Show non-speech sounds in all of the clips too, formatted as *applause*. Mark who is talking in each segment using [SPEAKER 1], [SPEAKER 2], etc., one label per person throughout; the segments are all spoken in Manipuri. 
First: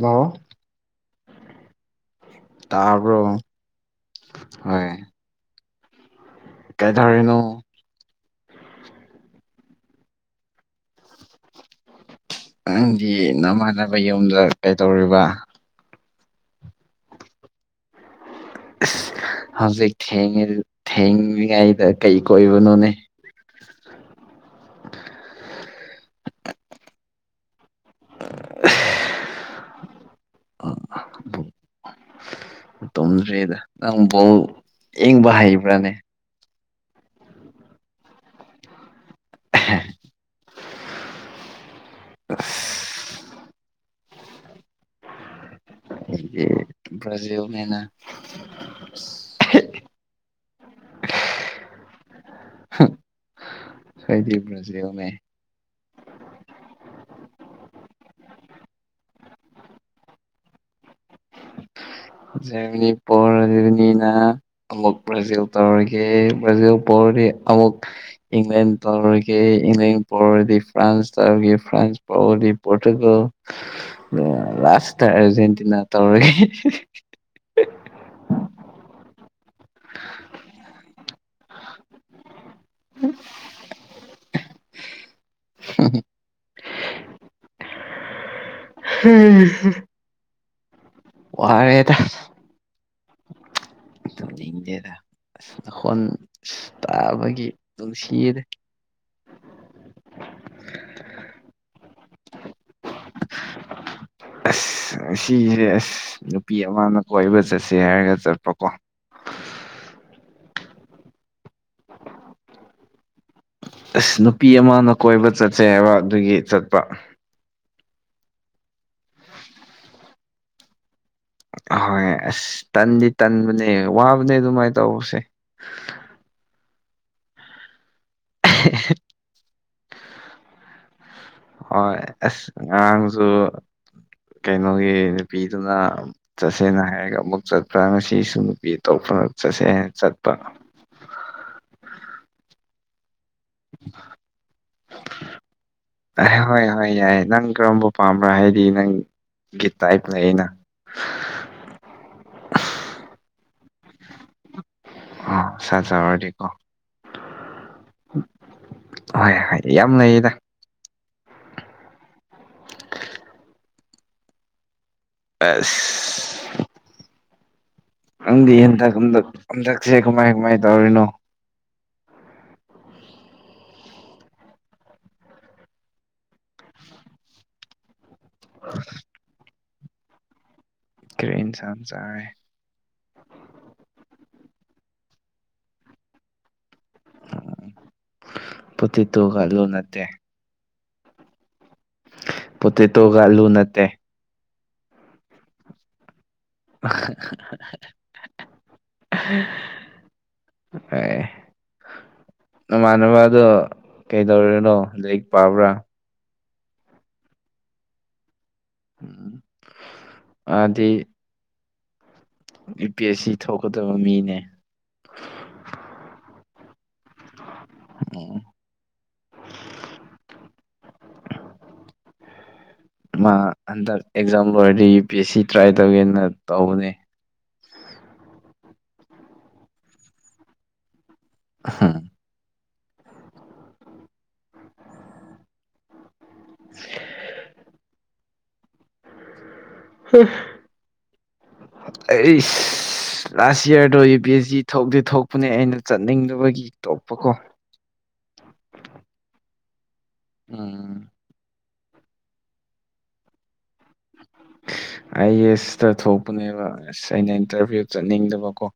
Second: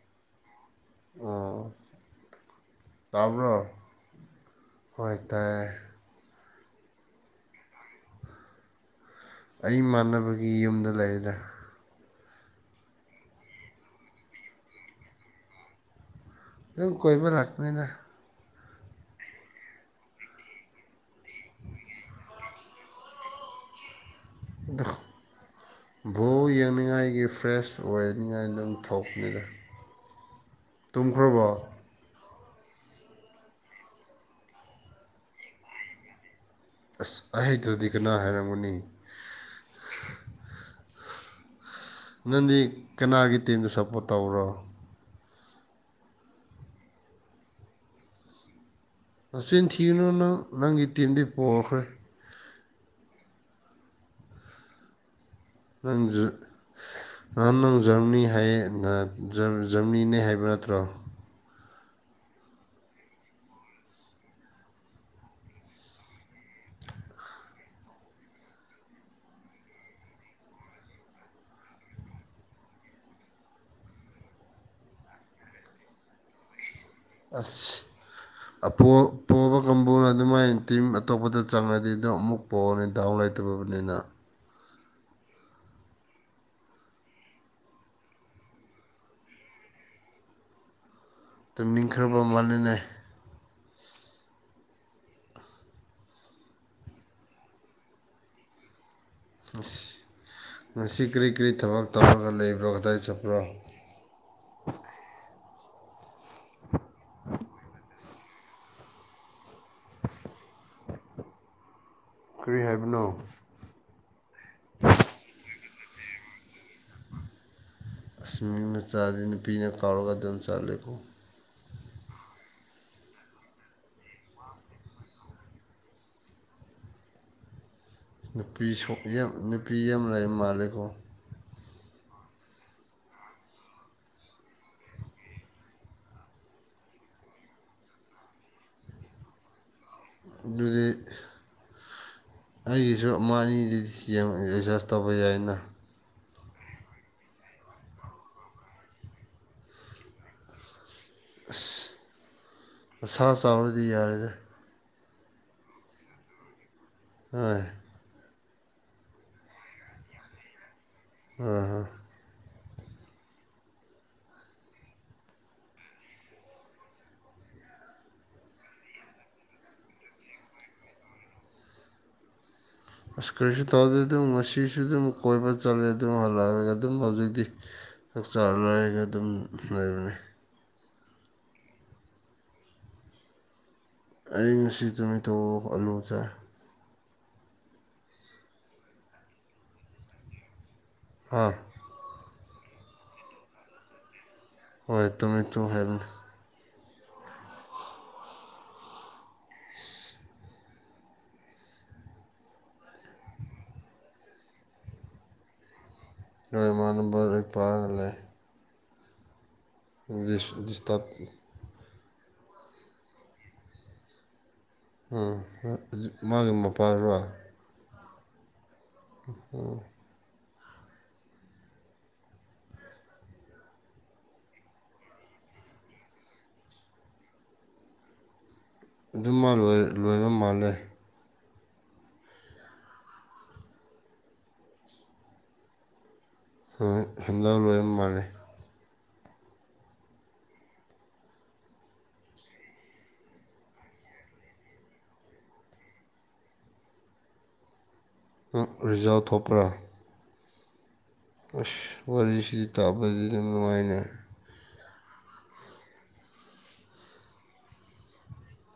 [SPEAKER 1] ꯍꯂ
[SPEAKER 2] ꯑꯣ
[SPEAKER 1] ꯇꯔꯕꯣ
[SPEAKER 2] ꯇꯥꯕ꯭ꯔꯣ
[SPEAKER 1] ꯍꯣꯏ ꯀꯩꯥꯏꯗꯔꯅꯣ
[SPEAKER 2] ꯑꯩꯃꯥꯟꯅꯕꯒꯤ ꯌꯨꯝꯗ ꯂꯩꯔꯤꯗ
[SPEAKER 1] ꯅꯪꯗꯤ ꯅꯃꯥꯟꯅꯕ ꯌꯨꯝꯗ ꯀꯩꯗꯧꯔꯤꯕ
[SPEAKER 2] ꯑꯗꯨ ꯀꯣꯏꯕꯨ ꯂꯥꯛꯄꯅꯤꯗ
[SPEAKER 1] ꯑ ꯍꯧꯖꯤꯛ ꯊꯉ ꯊꯦꯡꯂꯤꯉꯩꯗ ꯀꯩ ꯀꯣꯏꯕꯅꯣꯅꯦ
[SPEAKER 2] ꯚꯣ ꯌꯦꯡꯅꯤꯡꯉꯥꯏꯒꯤ ꯐ꯭ꯔꯦꯁ ꯑꯣꯏ ꯀꯤꯅꯤꯡꯉꯥꯏ ꯑꯗꯨꯝ ꯊꯣꯛꯄꯅꯤꯗ ꯇꯨꯝꯈ꯭ꯔꯕꯣ
[SPEAKER 1] ꯇꯨꯝꯗ꯭ꯔꯤꯗ ꯅꯪꯕꯨꯕꯣꯜ ꯏꯡꯕ ꯍꯩꯕ꯭ꯔꯥꯅꯦ
[SPEAKER 2] ꯑꯁ ꯑꯍꯩꯇꯗꯤ ꯀꯅꯥ ꯍꯥꯏꯔꯝꯒꯅꯤ
[SPEAKER 1] *unintelligible* *inaudible*
[SPEAKER 2] ꯅꯪꯗꯤ ꯀꯅꯥꯒꯤ ꯇꯤꯝꯗ ꯁꯞꯄꯣꯔꯠ ꯇꯧꯔꯣ
[SPEAKER 1] ꯌꯦ ꯕ꯭ꯔꯥꯖꯤꯜꯅꯦꯅ
[SPEAKER 2] ꯅꯆꯤꯟ ꯊꯤꯌꯨꯅꯨ ꯅꯪ ꯅꯪꯒꯤ ꯇꯤꯝꯗꯤ ꯄꯈ꯭ꯔꯦ
[SPEAKER 1] ꯁꯣꯏꯗꯤꯕ꯭ꯔꯖꯤꯦꯜ ꯃ
[SPEAKER 2] ꯅꯪꯖ ꯅꯍꯥꯟ ꯅꯪ ꯖꯔꯅꯤ ꯖꯔꯅꯤꯅꯦ ꯍꯥꯏꯕ ꯅꯠꯇ꯭ꯔꯣ
[SPEAKER 1] ꯖꯔꯃꯅꯤ ꯄꯣꯔ ꯖꯔꯅꯤꯅ ꯑꯃꯨꯛ ꯕ꯭ꯔꯥꯖꯤꯜ ꯇꯧꯔꯒꯦ ꯕ꯭ꯔꯥꯖꯤꯜ ꯄꯣꯔ ꯗꯤ ꯑꯃꯨꯛ ꯏꯪꯂꯦꯟ ꯇꯧꯔꯒꯦ ꯏꯪꯂꯦꯟ ꯄꯔꯔꯗꯤ ꯐ꯭ꯔꯥꯟꯁ ꯇꯧꯔꯒꯦ ꯐ꯭ꯔꯥꯟꯁ ꯄꯕꯂꯤ ꯄꯣꯔꯇꯨꯒꯜ ꯂꯥꯁꯇ ꯑꯔꯖꯦꯟꯇꯤꯅꯥ ꯇꯧꯔꯒꯦ
[SPEAKER 2] ꯑꯁ ꯄꯣꯕ ꯀꯥꯡꯕꯨꯅ ꯑꯗꯨꯃꯥꯏꯅ ꯇꯤꯝ ꯑꯇꯣꯞꯄꯗ ꯆꯪꯉꯗꯤ ꯑꯗꯨꯣ ꯑꯃꯨꯛ ꯄꯣꯛꯑꯅꯤ ꯗꯥꯎ ꯂꯩꯇ꯭ꯔꯕꯅꯤꯅ
[SPEAKER 1] ꯎꯝ ꯍꯝ
[SPEAKER 2] ꯇꯝꯅꯤꯡꯈ꯭ꯔꯕ ꯃꯥꯅꯦ
[SPEAKER 1] ꯇꯗꯦꯗ ꯑ ꯅ ꯍꯣꯟ ꯇꯥꯕꯒꯤ ꯅꯨꯡꯁꯤꯗꯦ
[SPEAKER 2] ꯑꯁ ꯇꯞꯄꯒ ꯂꯩꯕ꯭ꯔꯣ ꯀꯗꯥꯏ ꯆꯠꯄ꯭ꯔꯣ
[SPEAKER 1] ꯑꯁ ꯉꯁꯦ ꯑꯁ ꯅꯨꯄꯤ ꯑꯃꯅ ꯀꯣꯏꯕ ꯆꯠꯁꯦ ꯍꯥꯏꯔꯒ ꯆꯠꯄ ꯇꯀꯣ
[SPEAKER 2] ꯀꯔꯤ ꯍꯥꯏꯕꯅꯣ
[SPEAKER 1] ꯑꯁ ꯅꯨꯄꯤ ꯑꯃꯅ ꯀꯣꯏꯕ ꯆꯠꯁꯦ ꯍꯥꯏꯕ ꯑꯗꯨꯒꯤ ꯆꯠꯄ
[SPEAKER 2] ꯀꯁꯃꯤꯔ ꯃ ꯆꯥꯗ ꯅꯨꯄꯤꯅ ꯀꯥꯎꯔꯒ ꯑꯗꯨꯝ ꯆꯥꯂꯦꯀꯣ
[SPEAKER 1] ꯑꯍꯣꯏ ꯑꯁ ꯇꯟꯗꯤ ꯇꯟꯕꯅꯦ ꯋꯥꯕꯅꯦ ꯑꯗꯨꯃꯥꯏꯅ ꯇꯧꯕꯁꯦ *inaudible*
[SPEAKER 2] ꯅꯨꯄꯤ ꯅꯨꯄꯤ ꯑꯃ ꯂꯩ ꯃꯥꯜꯂꯦꯀꯣ
[SPEAKER 1] ꯍꯣꯏ ꯑꯁ ꯉꯥꯡꯁꯨ ꯀꯩꯅꯣꯒꯤ ꯅꯨꯄꯤꯗꯨꯅ ꯆꯠꯁꯦꯅ ꯍꯥꯏꯔꯒ ꯑꯃꯨꯛ ꯆꯠꯄ꯭ꯔꯥ ꯉꯁꯤꯁꯨ ꯅꯨꯄꯤ ꯇꯧ ꯍ ꯆꯠꯁꯦ
[SPEAKER 2] ꯑꯗꯨꯗꯤ ꯑꯩꯒꯤ ꯃꯥꯅꯤꯗꯨꯗꯤ ꯔꯤꯆꯥꯥꯔꯖ ꯇꯧꯕ ꯌꯥꯏꯅ
[SPEAKER 1] ꯑ ꯍꯣꯏ ꯍꯣꯏ ꯌꯥꯏ ꯅꯪ ꯀꯔꯝꯕ ꯄꯥꯝꯕ꯭ꯔꯥ ꯍꯥꯏꯗꯤ ꯅꯪ ꯒꯤ ꯇꯥꯏꯞꯅꯦ ꯑꯩꯅ
[SPEAKER 2] ꯑꯁ ꯑꯁꯥ ꯆꯥꯎꯔꯗꯤ ꯌꯥꯔꯦꯗ
[SPEAKER 1] ꯑ ꯁꯥ ꯑꯣꯔꯗꯤꯀꯣ
[SPEAKER 2] ꯑꯣꯏ
[SPEAKER 1] ꯍꯣꯏ ꯍꯣꯏ ꯌꯥꯝ ꯂꯩꯌꯦꯗ
[SPEAKER 2] *inaudible*
[SPEAKER 1] ꯑꯁ ꯅꯪꯗꯤ ꯍꯟꯗꯛ ꯍꯟꯗꯛ ꯍꯟꯗꯛꯁꯦ ꯀꯃꯥꯏ ꯀꯃꯥꯏ ꯇꯧꯔꯤꯅꯣ
[SPEAKER 2] ꯑꯁ ꯀꯔꯤꯁꯨ ꯇꯧꯗꯦ ꯑꯗꯨꯝ ꯃꯁꯤꯁꯤꯁꯨ ꯑꯗꯨꯝ ꯀꯣꯏꯕ ꯆꯠꯂꯦ ꯑꯗꯨꯝ ꯍꯜꯂꯛꯑꯒ ꯑꯗꯨꯝ ꯍꯧꯖꯤꯛꯇꯤ ꯆꯥꯛ ꯆꯥꯔ ꯂꯥꯏꯔꯒ ꯑꯗꯨꯝ ꯂꯩꯕꯅꯤ
[SPEAKER 1] ꯀꯩ ꯏꯟꯁꯥꯟ ꯆꯥꯔꯦ
[SPEAKER 2] ꯑꯩ ꯉꯁꯤ ꯅꯨꯃꯤꯊꯣꯛ ꯑꯂꯨ ꯆꯥꯏ
[SPEAKER 1] ꯄꯊ ꯇꯨ ꯈꯜꯂꯨ ꯅꯠꯇꯦ
[SPEAKER 2] ꯍꯥꯥ
[SPEAKER 1] ꯄꯣꯇꯦꯇꯣꯒ ꯑꯂꯨ ꯅꯠꯇꯦ
[SPEAKER 2] ꯍꯣꯏ ꯇꯃꯦ ꯇꯣ ꯍꯥꯏꯕ
[SPEAKER 1] *inaudible* *unintelligible* ꯅꯃꯥꯟꯅꯕꯗꯣ ꯀꯩꯗꯧꯔꯤꯅꯣ ꯂꯥꯏꯔꯤꯛ ꯄꯥꯕ꯭ꯔꯥ
[SPEAKER 2] ꯂꯣꯏꯃꯅꯝꯕꯣꯏ ꯄꯥꯔꯒ ꯂꯩ
[SPEAKER 1] ꯎꯝ
[SPEAKER 2] this ꯗꯤꯁꯇꯔ
[SPEAKER 1] E P S C ꯊꯣꯛꯀꯗꯕ ꯃꯤꯅꯦ
[SPEAKER 2] ꯃꯥꯒꯤ ꯃꯄꯥꯔꯣ
[SPEAKER 1] ꯑꯣ
[SPEAKER 2] ꯎꯝ
[SPEAKER 1] *inaudible* ꯃꯥ ꯍꯟꯗꯛ ꯑꯦꯛꯖꯥꯝ ꯂꯣꯏꯔꯗꯤ U P S C try ꯇꯧꯒꯦꯅ ꯇꯧꯕꯅꯦ
[SPEAKER 2] ꯑꯗꯨꯝ ꯂꯣꯏꯕ ꯃꯥꯜꯂꯦ
[SPEAKER 1] ꯍꯥꯝ
[SPEAKER 2] ꯍꯟꯗꯧ ꯂꯣꯏꯕ ꯃꯥꯜꯂꯦ
[SPEAKER 1] ꯑꯩ ꯂꯥꯁ ꯌꯌꯥꯔꯗꯣ ꯌꯨ ꯄꯤ ꯑꯦꯁ ꯖꯤ ꯊꯣꯛꯇꯦ ꯊꯣꯛꯄꯅꯦ ꯑꯩꯅ ꯆꯠꯅꯤꯡꯗꯕꯒꯤ ꯇꯣꯛꯄ ꯀꯣ *unintelligible*
[SPEAKER 2] ꯅꯪ ꯔꯤꯖꯜ ꯊꯣꯛꯄ꯭ꯔꯥ
[SPEAKER 1] ꯎꯝ
[SPEAKER 2] ꯑꯁ ꯋꯥꯔꯤꯁꯤꯗꯤ ꯇꯥꯕꯗꯤ ꯑꯗꯨꯝ ꯅꯨꯡꯉꯥꯏꯅ
[SPEAKER 1] ꯑꯩ ꯑꯦꯁꯇ ꯊꯣꯛꯄꯅꯦꯕ ꯑꯁ ꯑꯩꯅ ꯏꯟꯇꯔꯚꯤꯌꯨ ꯆꯠꯅꯤꯡꯗꯕꯀꯣ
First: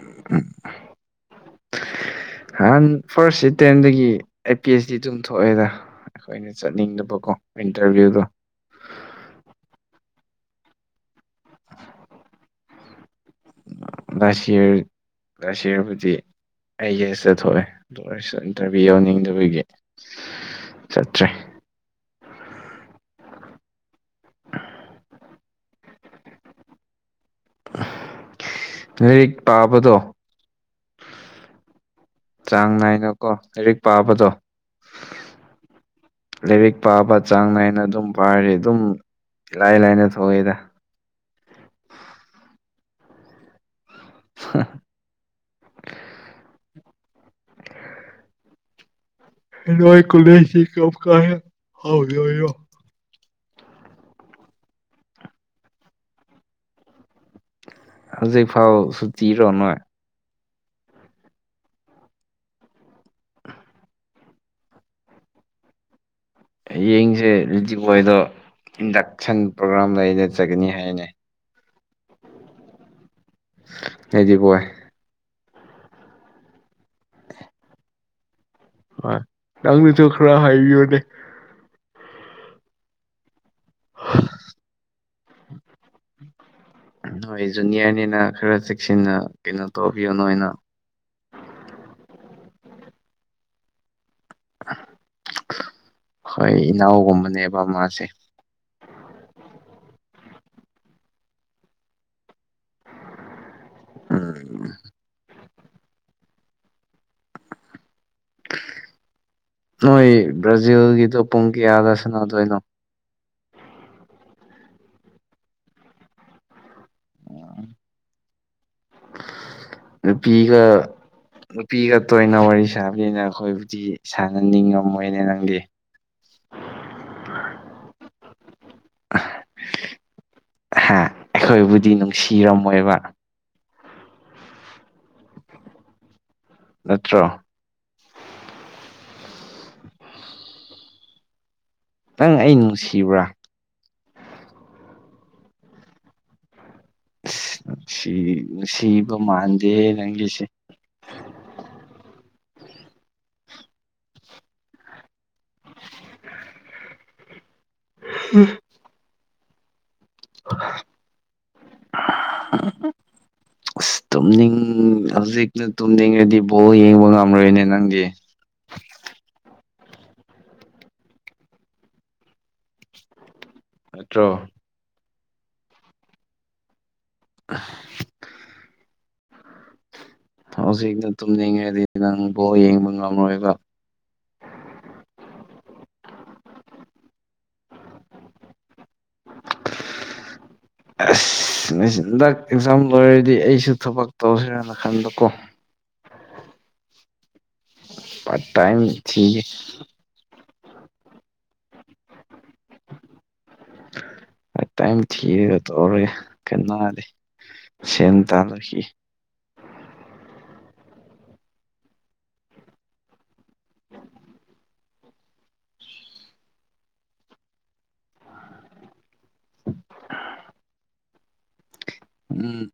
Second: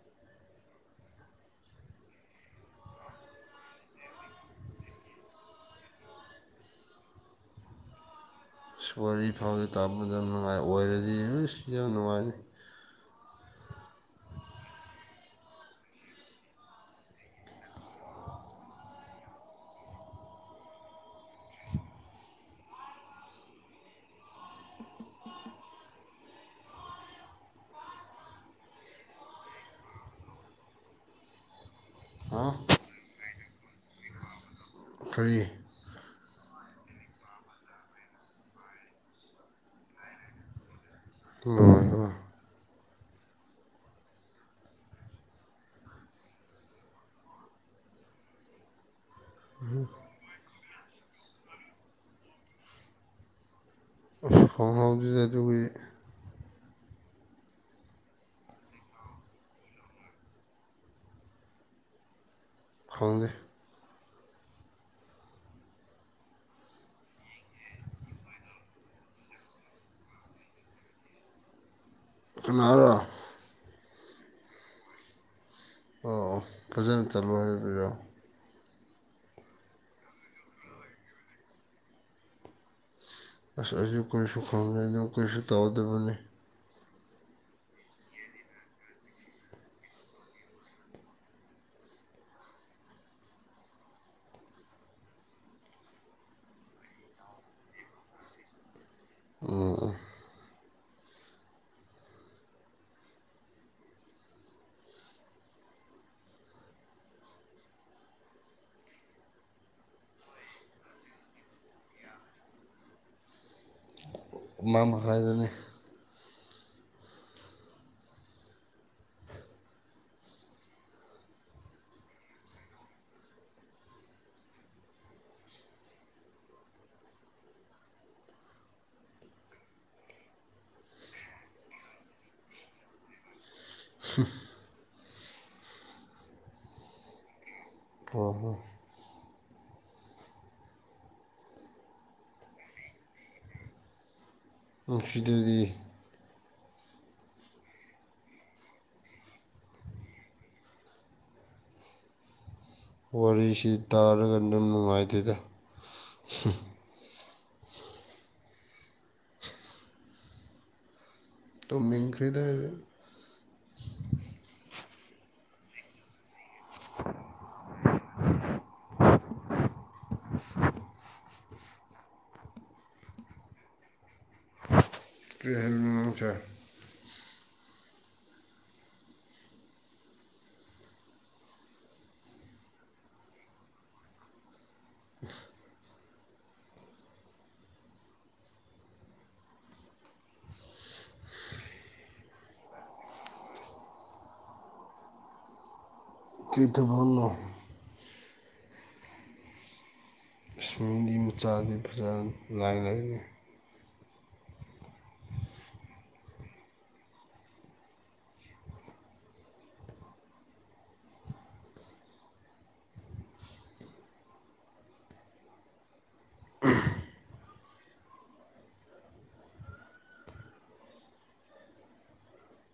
[SPEAKER 1] ꯑ ꯅꯍꯥꯟ ꯐꯥꯔꯁꯁꯤ ꯇꯦꯟꯗꯒꯤ ꯑꯩ ꯄꯤ ꯑꯩꯆ ꯗꯤ ꯑꯗꯨꯝ ꯊꯣꯛꯑꯦꯗ ꯑꯩꯈꯣꯏꯅ ꯆꯠꯅꯤꯡꯗꯕꯀꯣ ꯏꯟꯇꯔꯚꯤꯌꯨꯗꯣ
[SPEAKER 2] ꯁ ꯋꯥꯔꯤ ꯐꯥꯎꯗꯤ ꯇꯥꯄꯗ ꯅꯨꯡꯉꯥꯏ ꯑꯣꯏꯔꯗꯤ ꯌꯥꯝ ꯅꯨꯡꯉꯥꯏꯅꯤ
[SPEAKER 1] ꯂꯁꯤ ꯂꯁꯤꯔ ꯐꯗꯤ ꯑꯩꯒꯤꯁ ꯆꯠꯊꯣꯛꯑꯦ ꯑꯗꯨ ꯑꯣꯏꯔꯁꯨ ꯏꯟꯇꯔꯚꯤꯌꯨ ꯌꯥꯎꯅꯤꯡꯗꯕꯒꯤ ꯆꯠꯇ꯭ꯔꯦ ꯉꯔꯤ ꯄꯥꯕꯗꯣ
[SPEAKER 2] ꯑꯥ
[SPEAKER 1] ꯆꯥꯡ ꯅꯥꯏꯅꯀꯣ ꯂꯥꯏꯔꯤꯛ ꯄꯥꯕꯗꯣ
[SPEAKER 2] ꯀꯔꯤ
[SPEAKER 1] ꯂꯤꯔꯤꯛ ꯄꯥꯕ ꯆꯥꯡ ꯅꯥꯏꯅ ꯑꯗꯨꯝ ꯄꯥꯔꯤ ꯑꯗꯨꯝ ꯏꯂꯥꯏ ꯂꯥꯏꯅ ꯊꯣꯛꯑꯦꯗ
[SPEAKER 2] ꯅꯨꯡꯉꯥꯏꯕ
[SPEAKER 1] *unintelligible* ꯀꯂꯁꯤ ꯀ ꯀ ꯍꯥꯎ ꯌꯣ
[SPEAKER 2] ꯗꯨꯗꯗꯨꯒꯤ
[SPEAKER 1] ꯍꯧꯖꯤꯛ ꯐꯥꯎ ꯁꯨꯇꯤꯔ ꯅꯣꯏ
[SPEAKER 2] ꯈꯣꯡꯖꯦ
[SPEAKER 1] ꯌꯦꯡꯁꯦ ꯔꯤꯖꯤꯛ ꯣꯏꯗ ꯏꯟꯗꯛꯁꯟ ꯄ꯭ꯔꯣꯒ꯭ꯔꯥꯝ ꯂꯩꯅꯠꯆꯒꯅꯤ ꯍꯥꯏꯅꯩ
[SPEAKER 2] ꯀꯔ
[SPEAKER 1] ꯍꯥꯏꯗꯤ ꯄꯦ
[SPEAKER 2] ꯑꯣ ꯑꯣ ꯐꯖꯅ ꯆꯠꯂꯣ ꯍꯥꯏꯕꯤꯔꯛꯑꯣ
[SPEAKER 1] ꯍ ꯅꯪꯅ ꯆꯣꯈ꯭ꯔ ꯍꯥꯏꯕꯤꯣꯅꯦ
[SPEAKER 2] ꯑꯁ ꯑꯩꯁꯨ ꯀꯔꯤꯁꯨ ꯈꯪꯗꯣꯏꯗꯣ ꯀꯔꯤꯁꯨ ꯇꯧꯗꯕꯅꯤ
[SPEAKER 1] ꯍꯣꯏ ꯖꯨꯅꯤꯌꯔꯅꯤꯅ ꯈꯔ ꯆꯦꯛꯁꯤꯟꯅ ꯀꯩꯅꯣ ꯇꯧꯕꯤꯌꯣ ꯅꯣꯅ ꯍꯣꯏ ꯏꯅꯥꯎꯒꯨꯝꯕꯅꯦꯕ ꯃꯥꯁꯦ
[SPEAKER 2] ꯑꯣ
[SPEAKER 1] ꯑꯝ ꯅꯣꯏ ꯕ꯭ꯔꯥꯖꯤꯜꯒꯤꯗꯣ ꯄꯨꯡ ꯀꯌꯥꯗ ꯁꯟꯅꯗꯣꯏꯅꯣ
[SPEAKER 2] ꯃꯝ ꯍꯥꯏꯗꯨꯅꯤ
[SPEAKER 1] ꯑꯣ ꯅꯨꯄꯤꯒ ꯅꯨꯄꯤ ꯈꯛꯇ ꯑꯣꯏꯅ ꯋꯥꯔꯤ ꯁꯥꯕꯅ ꯑꯩꯈꯣꯏꯕꯨꯗꯤ ꯁꯥꯟꯅꯅꯤꯡꯉꯝꯃꯣꯏꯅꯦ ꯅꯪꯗꯤ *unintelligible* ꯍꯥ ꯑꯩꯈꯣꯏꯕꯨꯗꯤ ꯅꯨꯡꯁꯤꯔꯝꯃꯣꯏꯕ
[SPEAKER 2] *unintelligible*
[SPEAKER 1] ꯅꯠꯇ꯭ꯔꯣ
[SPEAKER 2] ꯍ ꯍꯣ
[SPEAKER 1] ꯅꯪ ꯑꯩ ꯅꯨꯡꯁꯤꯕ꯭ꯔꯥ
[SPEAKER 2] ꯅꯨꯡꯁꯤꯗꯨꯗꯤ
[SPEAKER 1] ꯅꯨꯡ ꯁꯤ ꯅꯨꯡꯁꯤꯕ ꯃꯥꯟꯗꯦ ꯅꯪꯒꯤꯁꯦ *unintelligible*
[SPEAKER 2] ꯋꯥꯔꯤꯁꯤ ꯇꯥꯔꯒ ꯅꯝ ꯅꯨꯡꯉꯥꯏꯇꯦꯗ
[SPEAKER 1] ꯎꯝ
[SPEAKER 2] ꯇꯨꯝꯅꯤꯡꯈ꯭ꯔꯦꯗ ꯑꯩꯗꯤ
[SPEAKER 1] ꯇꯝꯅꯤꯡ ꯍꯧꯖꯤꯛꯅ ꯇꯨꯝꯅꯤꯡꯉꯗꯤ ꯕꯣꯜ ꯌꯦꯡꯕ ꯉꯝꯔꯣꯏꯅꯦ ꯅꯪꯗꯤ
[SPEAKER 2] *unintelligible*
[SPEAKER 1] ꯃꯠꯇ꯭ꯔꯣ
[SPEAKER 2] ꯇꯦꯁꯟ ꯃꯝꯁ
[SPEAKER 1] *unintelligible* ꯍꯧꯖꯤꯛꯅ ꯇꯨꯝꯅꯤꯡꯉꯗꯤ ꯅꯪ ꯕꯣ ꯌꯦꯡꯕ ꯉꯝꯔꯣꯏꯕ
[SPEAKER 2] *unintelligible*
[SPEAKER 1] *inaudible* ꯑꯁ ꯍꯟꯗꯛ ꯑꯦꯛꯖꯥꯝ ꯂꯣꯏꯔꯗꯤ ꯑꯩꯁꯨ ꯊꯕꯛ ꯇꯧꯁ꯭ꯔꯦꯅ ꯈꯟꯕꯀꯣ
[SPEAKER 2] ꯀꯤꯔꯊꯄꯨꯝꯅ
[SPEAKER 1] ꯇꯥꯏꯝ ꯊꯦ
[SPEAKER 2] ꯏꯁꯃꯤꯗꯤ ꯃꯆꯥꯗꯤ ꯐꯖꯥ ꯂꯥꯏ ꯂꯥꯏꯅꯤ
[SPEAKER 1] ꯇꯥꯏ ꯊ ꯇꯒ ꯀꯅꯥꯗꯤ ꯁꯦꯟ ꯇꯅꯀꯤ *inaudible* ꯎꯝ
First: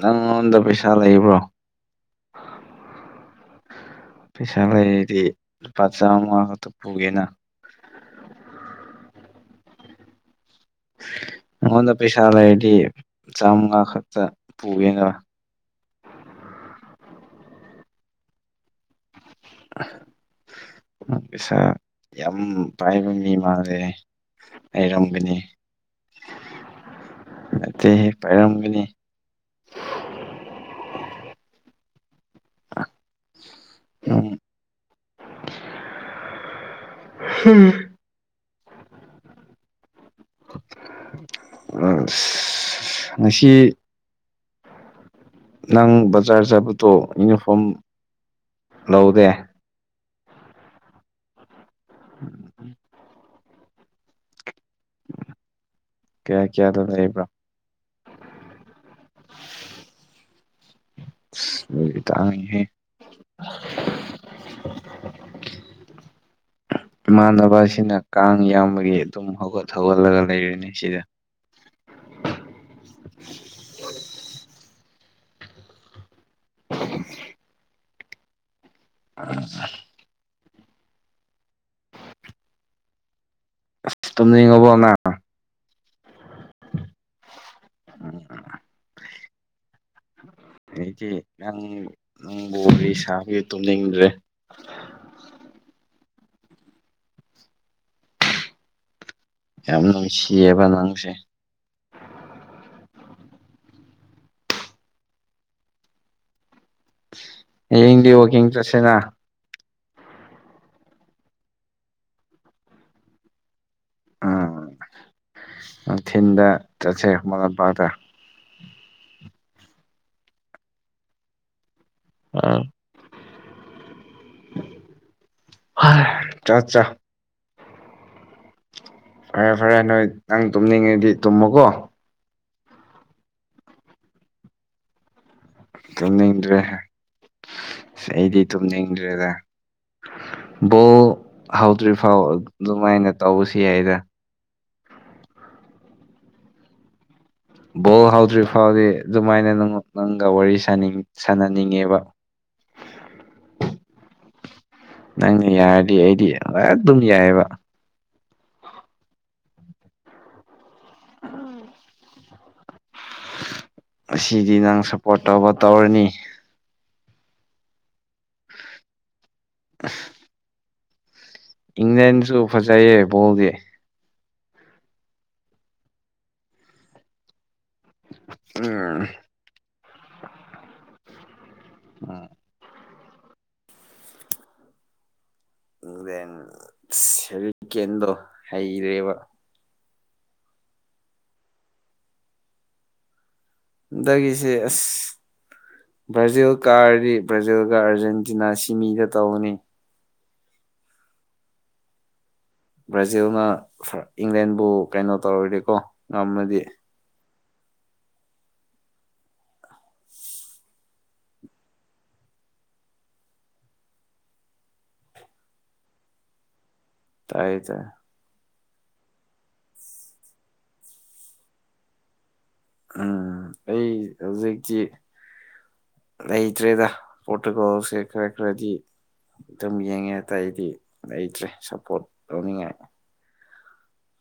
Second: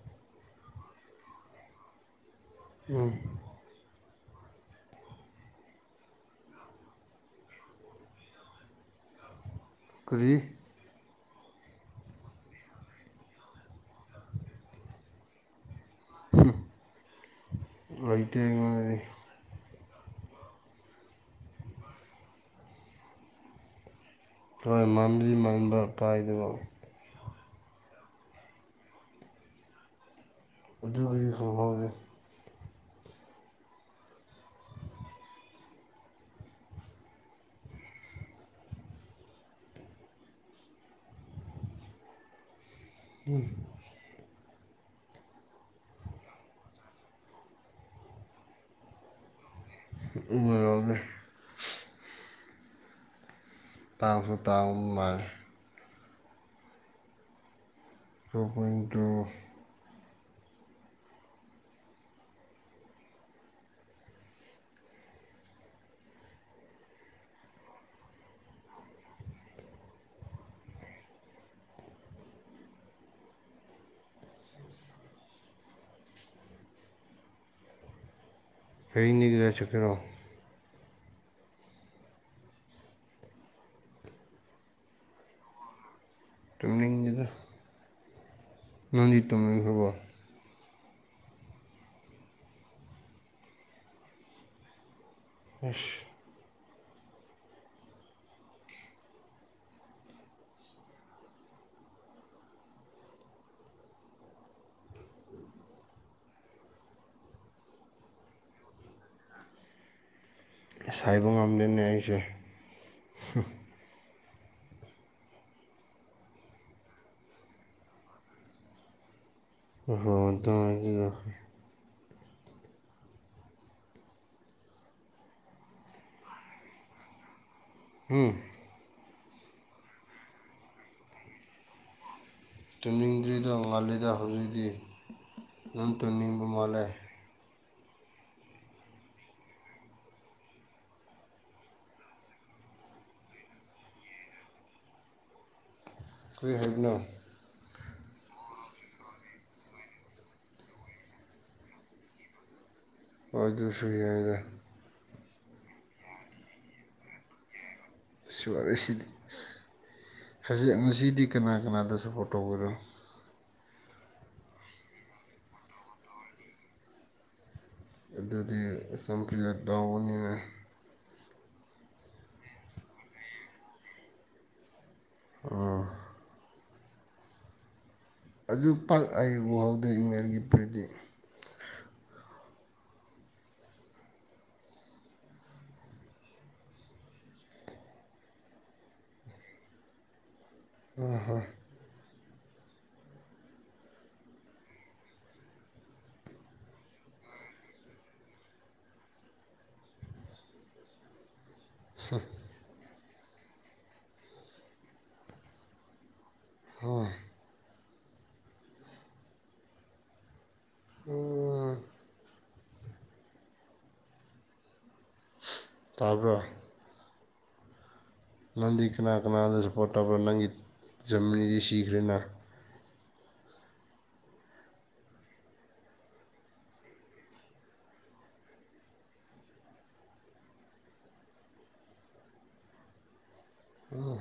[SPEAKER 1] ꯅꯪꯗ ꯄꯩꯁꯥ ꯂꯩ ꯂꯩꯕ꯭ꯔꯣ
[SPEAKER 2] ꯎ
[SPEAKER 1] ꯄꯩꯁꯥ ꯂꯩꯔꯗꯤ ꯂꯨꯄꯥ ꯆꯥꯝꯃ ꯈꯛꯇ ꯄꯨꯒꯦꯅ *inaudible*
[SPEAKER 2] ꯄꯨꯨ ꯀ꯭ꯔꯤ
[SPEAKER 1] *inaudible* ꯑꯩꯉꯣꯟꯗ ꯄꯩꯁꯥ ꯂꯩꯔꯗꯤ ꯆꯥꯝꯃꯉꯥ ꯈꯛꯇ ꯄꯨꯒꯦꯅꯦ
[SPEAKER 2] ꯍꯨꯝ ꯂꯩꯇꯦꯉꯅꯤ
[SPEAKER 1] ꯁ ꯌꯥꯝ ꯄꯥꯏꯕ ꯃꯤꯃꯦ
[SPEAKER 2] ꯍꯣꯏ ꯃꯝꯁꯤ ꯃꯥꯟꯕ꯭ꯔꯥ ꯄꯥꯏꯗꯕ
[SPEAKER 1] ꯑꯇꯩ ꯄꯥꯏꯔꯝꯒꯅꯤ
[SPEAKER 2] ꯗꯔꯤ ꯈꯪꯍꯣꯗ
[SPEAKER 1] ꯎꯝ ꯍꯝ ꯑ ꯉꯁꯤ ꯅꯪ ꯕꯖꯥꯔ ꯆꯥꯕꯗꯣ ꯌꯨꯅꯤꯐꯣꯔꯝ ꯂꯧꯗꯦ
[SPEAKER 2] ꯎꯃꯣꯔꯣꯝꯁꯦ
[SPEAKER 1] ꯎꯝ ꯎꯝ
[SPEAKER 2] ꯂꯥꯛꯄꯇꯥ ꯃꯥ
[SPEAKER 1] ꯀꯌꯥ ꯀꯌꯥꯗ ꯂꯩꯕ꯭ꯔꯥ
[SPEAKER 2] ꯔꯕꯣꯏꯗ
[SPEAKER 1] ꯇꯉꯍ ꯏꯃꯥꯟꯅꯕꯁꯤꯅ ꯀꯥꯡ ꯌꯥꯝꯕꯒꯤ ꯑꯗꯨꯝ ꯍꯧꯒꯠ ꯍꯧꯒꯠꯂꯒ ꯂꯩꯔꯤꯅꯤ ꯁꯤꯗ *inaudible* *inaudible*
[SPEAKER 2] ꯍꯅꯤ ꯀꯗ ꯆꯀ꯭ꯔꯣ
[SPEAKER 1] ꯇꯝꯗꯤꯉꯣꯕꯣ
[SPEAKER 2] ꯇꯨꯝꯅꯤꯉꯥ
[SPEAKER 1] ꯎꯝ
[SPEAKER 2] ꯅꯅꯤ ꯇꯅ ꯍꯕ
[SPEAKER 1] ꯑꯩꯗꯤ ꯅꯪ ꯅꯪꯕꯨ ꯑꯩ ꯏꯁꯥꯒꯤ ꯇꯨꯝꯅꯤꯡꯗ꯭ꯔꯦ
[SPEAKER 2] ꯑꯁ
[SPEAKER 1] ꯌꯥꯝ ꯅꯨꯡꯁꯤꯦꯕ ꯅꯉꯁꯦ ꯍꯌꯦꯡꯗꯤ ꯋꯥꯀꯤꯡ ꯆ꯭ꯔꯠꯁꯦꯅ
[SPEAKER 2] ꯁꯥꯏꯕ ꯉꯝꯗꯦꯅꯦ ꯑꯩꯁꯦ
[SPEAKER 1] ꯎꯝꯊꯤꯟꯗ ꯆꯠꯁꯦ ꯃꯔ ꯂꯝꯄꯥꯛꯇ
[SPEAKER 2] ꯍ ꯇꯒꯤ
[SPEAKER 1] ꯑ ꯆꯥ ꯆꯥ
[SPEAKER 2] ꯎꯝ
[SPEAKER 1] ꯐꯔꯦ ꯐꯔꯦ ꯅꯣꯏ ꯅꯪ ꯇꯨꯝꯅꯤꯡꯉꯤꯗꯤ ꯇꯨꯝꯃꯨꯀꯣ
[SPEAKER 2] ꯇꯨꯝꯅꯤꯡꯗ꯭ꯔꯤꯗ ꯃꯥꯜꯂꯤꯦꯗ ꯍꯧꯖꯤꯛꯇꯤ ꯅꯪ ꯇꯨꯝꯅꯤꯡꯕ
[SPEAKER 1] ꯇꯨꯝꯅꯤꯡꯗ꯭ꯔꯦ
[SPEAKER 2] ꯃꯥꯜꯂꯦ
[SPEAKER 1] ꯑꯩꯗꯤ ꯇꯨꯝꯅꯤꯡꯗ꯭ꯔꯦꯗ ꯕꯣꯜ ꯍꯧꯗ꯭ꯔꯤ ꯐꯥꯎ ꯑꯗꯨꯃꯥꯏꯅ ꯇꯧꯕꯁꯤ ꯌꯥꯏꯗ
[SPEAKER 2] ꯀꯈꯏ ꯍꯥꯏꯅ
[SPEAKER 1] ꯕꯣꯜ ꯍꯧꯗ꯭ꯔꯤ ꯐꯥꯎꯗꯤ ꯑꯗꯨꯃꯥꯏꯅ ꯅ ꯅꯪꯒ ꯋꯥꯔꯤꯅꯤꯡ ꯁꯥꯟꯅꯅꯤꯡꯉꯦꯕ *inaudible*
[SPEAKER 2] ꯑꯗꯁꯨ ꯆꯗ
[SPEAKER 1] ꯅꯪꯅ ꯌꯥꯔꯗꯤ ꯑꯩꯗꯤ ꯍ ꯑꯗꯨꯝ ꯌꯥꯏꯑꯕ
[SPEAKER 2] ꯋꯥꯔꯤꯁꯤꯗꯤ ꯍꯧꯖꯤꯛ ꯉꯁꯤꯗꯤ ꯀꯅꯥ ꯀꯅꯥꯗꯁꯨ ꯄꯣꯔ ꯐꯇꯣ ꯑꯣꯏꯔꯨ
[SPEAKER 1] ꯑꯁꯤꯗꯤ ꯅꯪ ꯁꯞꯄꯣꯔꯠ ꯇꯧꯕ ꯇꯧꯔꯅꯤ
[SPEAKER 2] ꯑꯗꯨꯗꯤ ꯁꯝꯄ꯭ꯔꯤꯒ ꯇꯎꯅꯤꯅ
[SPEAKER 1] ꯏꯪ꯭ꯂꯦꯟꯗꯁꯨ ꯐꯖꯥꯏꯌꯦ ꯣꯒꯦ
[SPEAKER 2] ꯑꯣ ꯑꯗꯨ
[SPEAKER 1] ꯎꯝ
[SPEAKER 2] ꯄꯥꯛ ꯑꯩ ꯎꯍꯧꯗꯦ ꯏꯪꯂꯪꯂꯦꯟꯒꯤ ꯐꯨꯔꯤꯗꯤ
[SPEAKER 1] ꯑ ꯎ ꯗꯦꯟ ꯁ ꯀꯗꯣ ꯍꯩꯔꯦꯕ
[SPEAKER 2] ꯑ ꯍ
[SPEAKER 1] ꯗꯗꯒꯤꯁꯦ ꯑꯁ ꯕ꯭ꯔꯥꯖꯤꯜ ꯀꯥꯔꯗꯤ ꯕ꯭ꯔꯥꯖꯤꯜꯒ ꯑꯥꯔꯖꯦꯟꯇꯤꯅꯥ ꯁꯤꯃꯤꯗ ꯇꯧꯅꯤ
[SPEAKER 2] ꯍ
[SPEAKER 1] ꯕ꯭ꯔꯥꯖꯤꯜꯅ ꯏꯪꯂꯦꯟꯕꯨ ꯀꯩꯅꯣ ꯇꯧꯔꯣꯏꯔꯀꯣ ꯉꯝꯃꯗꯤ
[SPEAKER 2] ꯎꯝ ꯑꯣ ꯇꯥꯕ꯭ꯔ
[SPEAKER 1] ꯇꯥꯏ ꯇꯦ
[SPEAKER 2] ꯅꯪꯗꯤ ꯀꯅꯥ ꯀꯅꯥꯗꯁꯨ ꯄꯣꯠꯇꯕ ꯅꯪꯒꯤ ꯖꯝꯃꯤꯅꯤꯗꯤ ꯁꯤꯈ꯭ꯔꯦꯅ
[SPEAKER 1] ꯎꯝ ꯑꯩ ꯍꯧꯖꯤꯛꯀꯤ ꯂꯩꯩꯇ꯭ꯔꯦꯗ ꯄꯠꯇꯀꯣ ꯁꯦ ꯈꯔꯦ ꯈꯔꯗꯤ ꯑꯗꯨꯝ ꯌꯦꯡꯉꯦ ꯑꯇꯥ ꯑꯩꯗꯤ ꯂꯩꯇ꯭ꯔꯦ ꯁꯞꯄꯣꯔꯠ ꯇꯧꯅꯤꯡꯉꯥꯏ
[SPEAKER 2] ꯋꯥ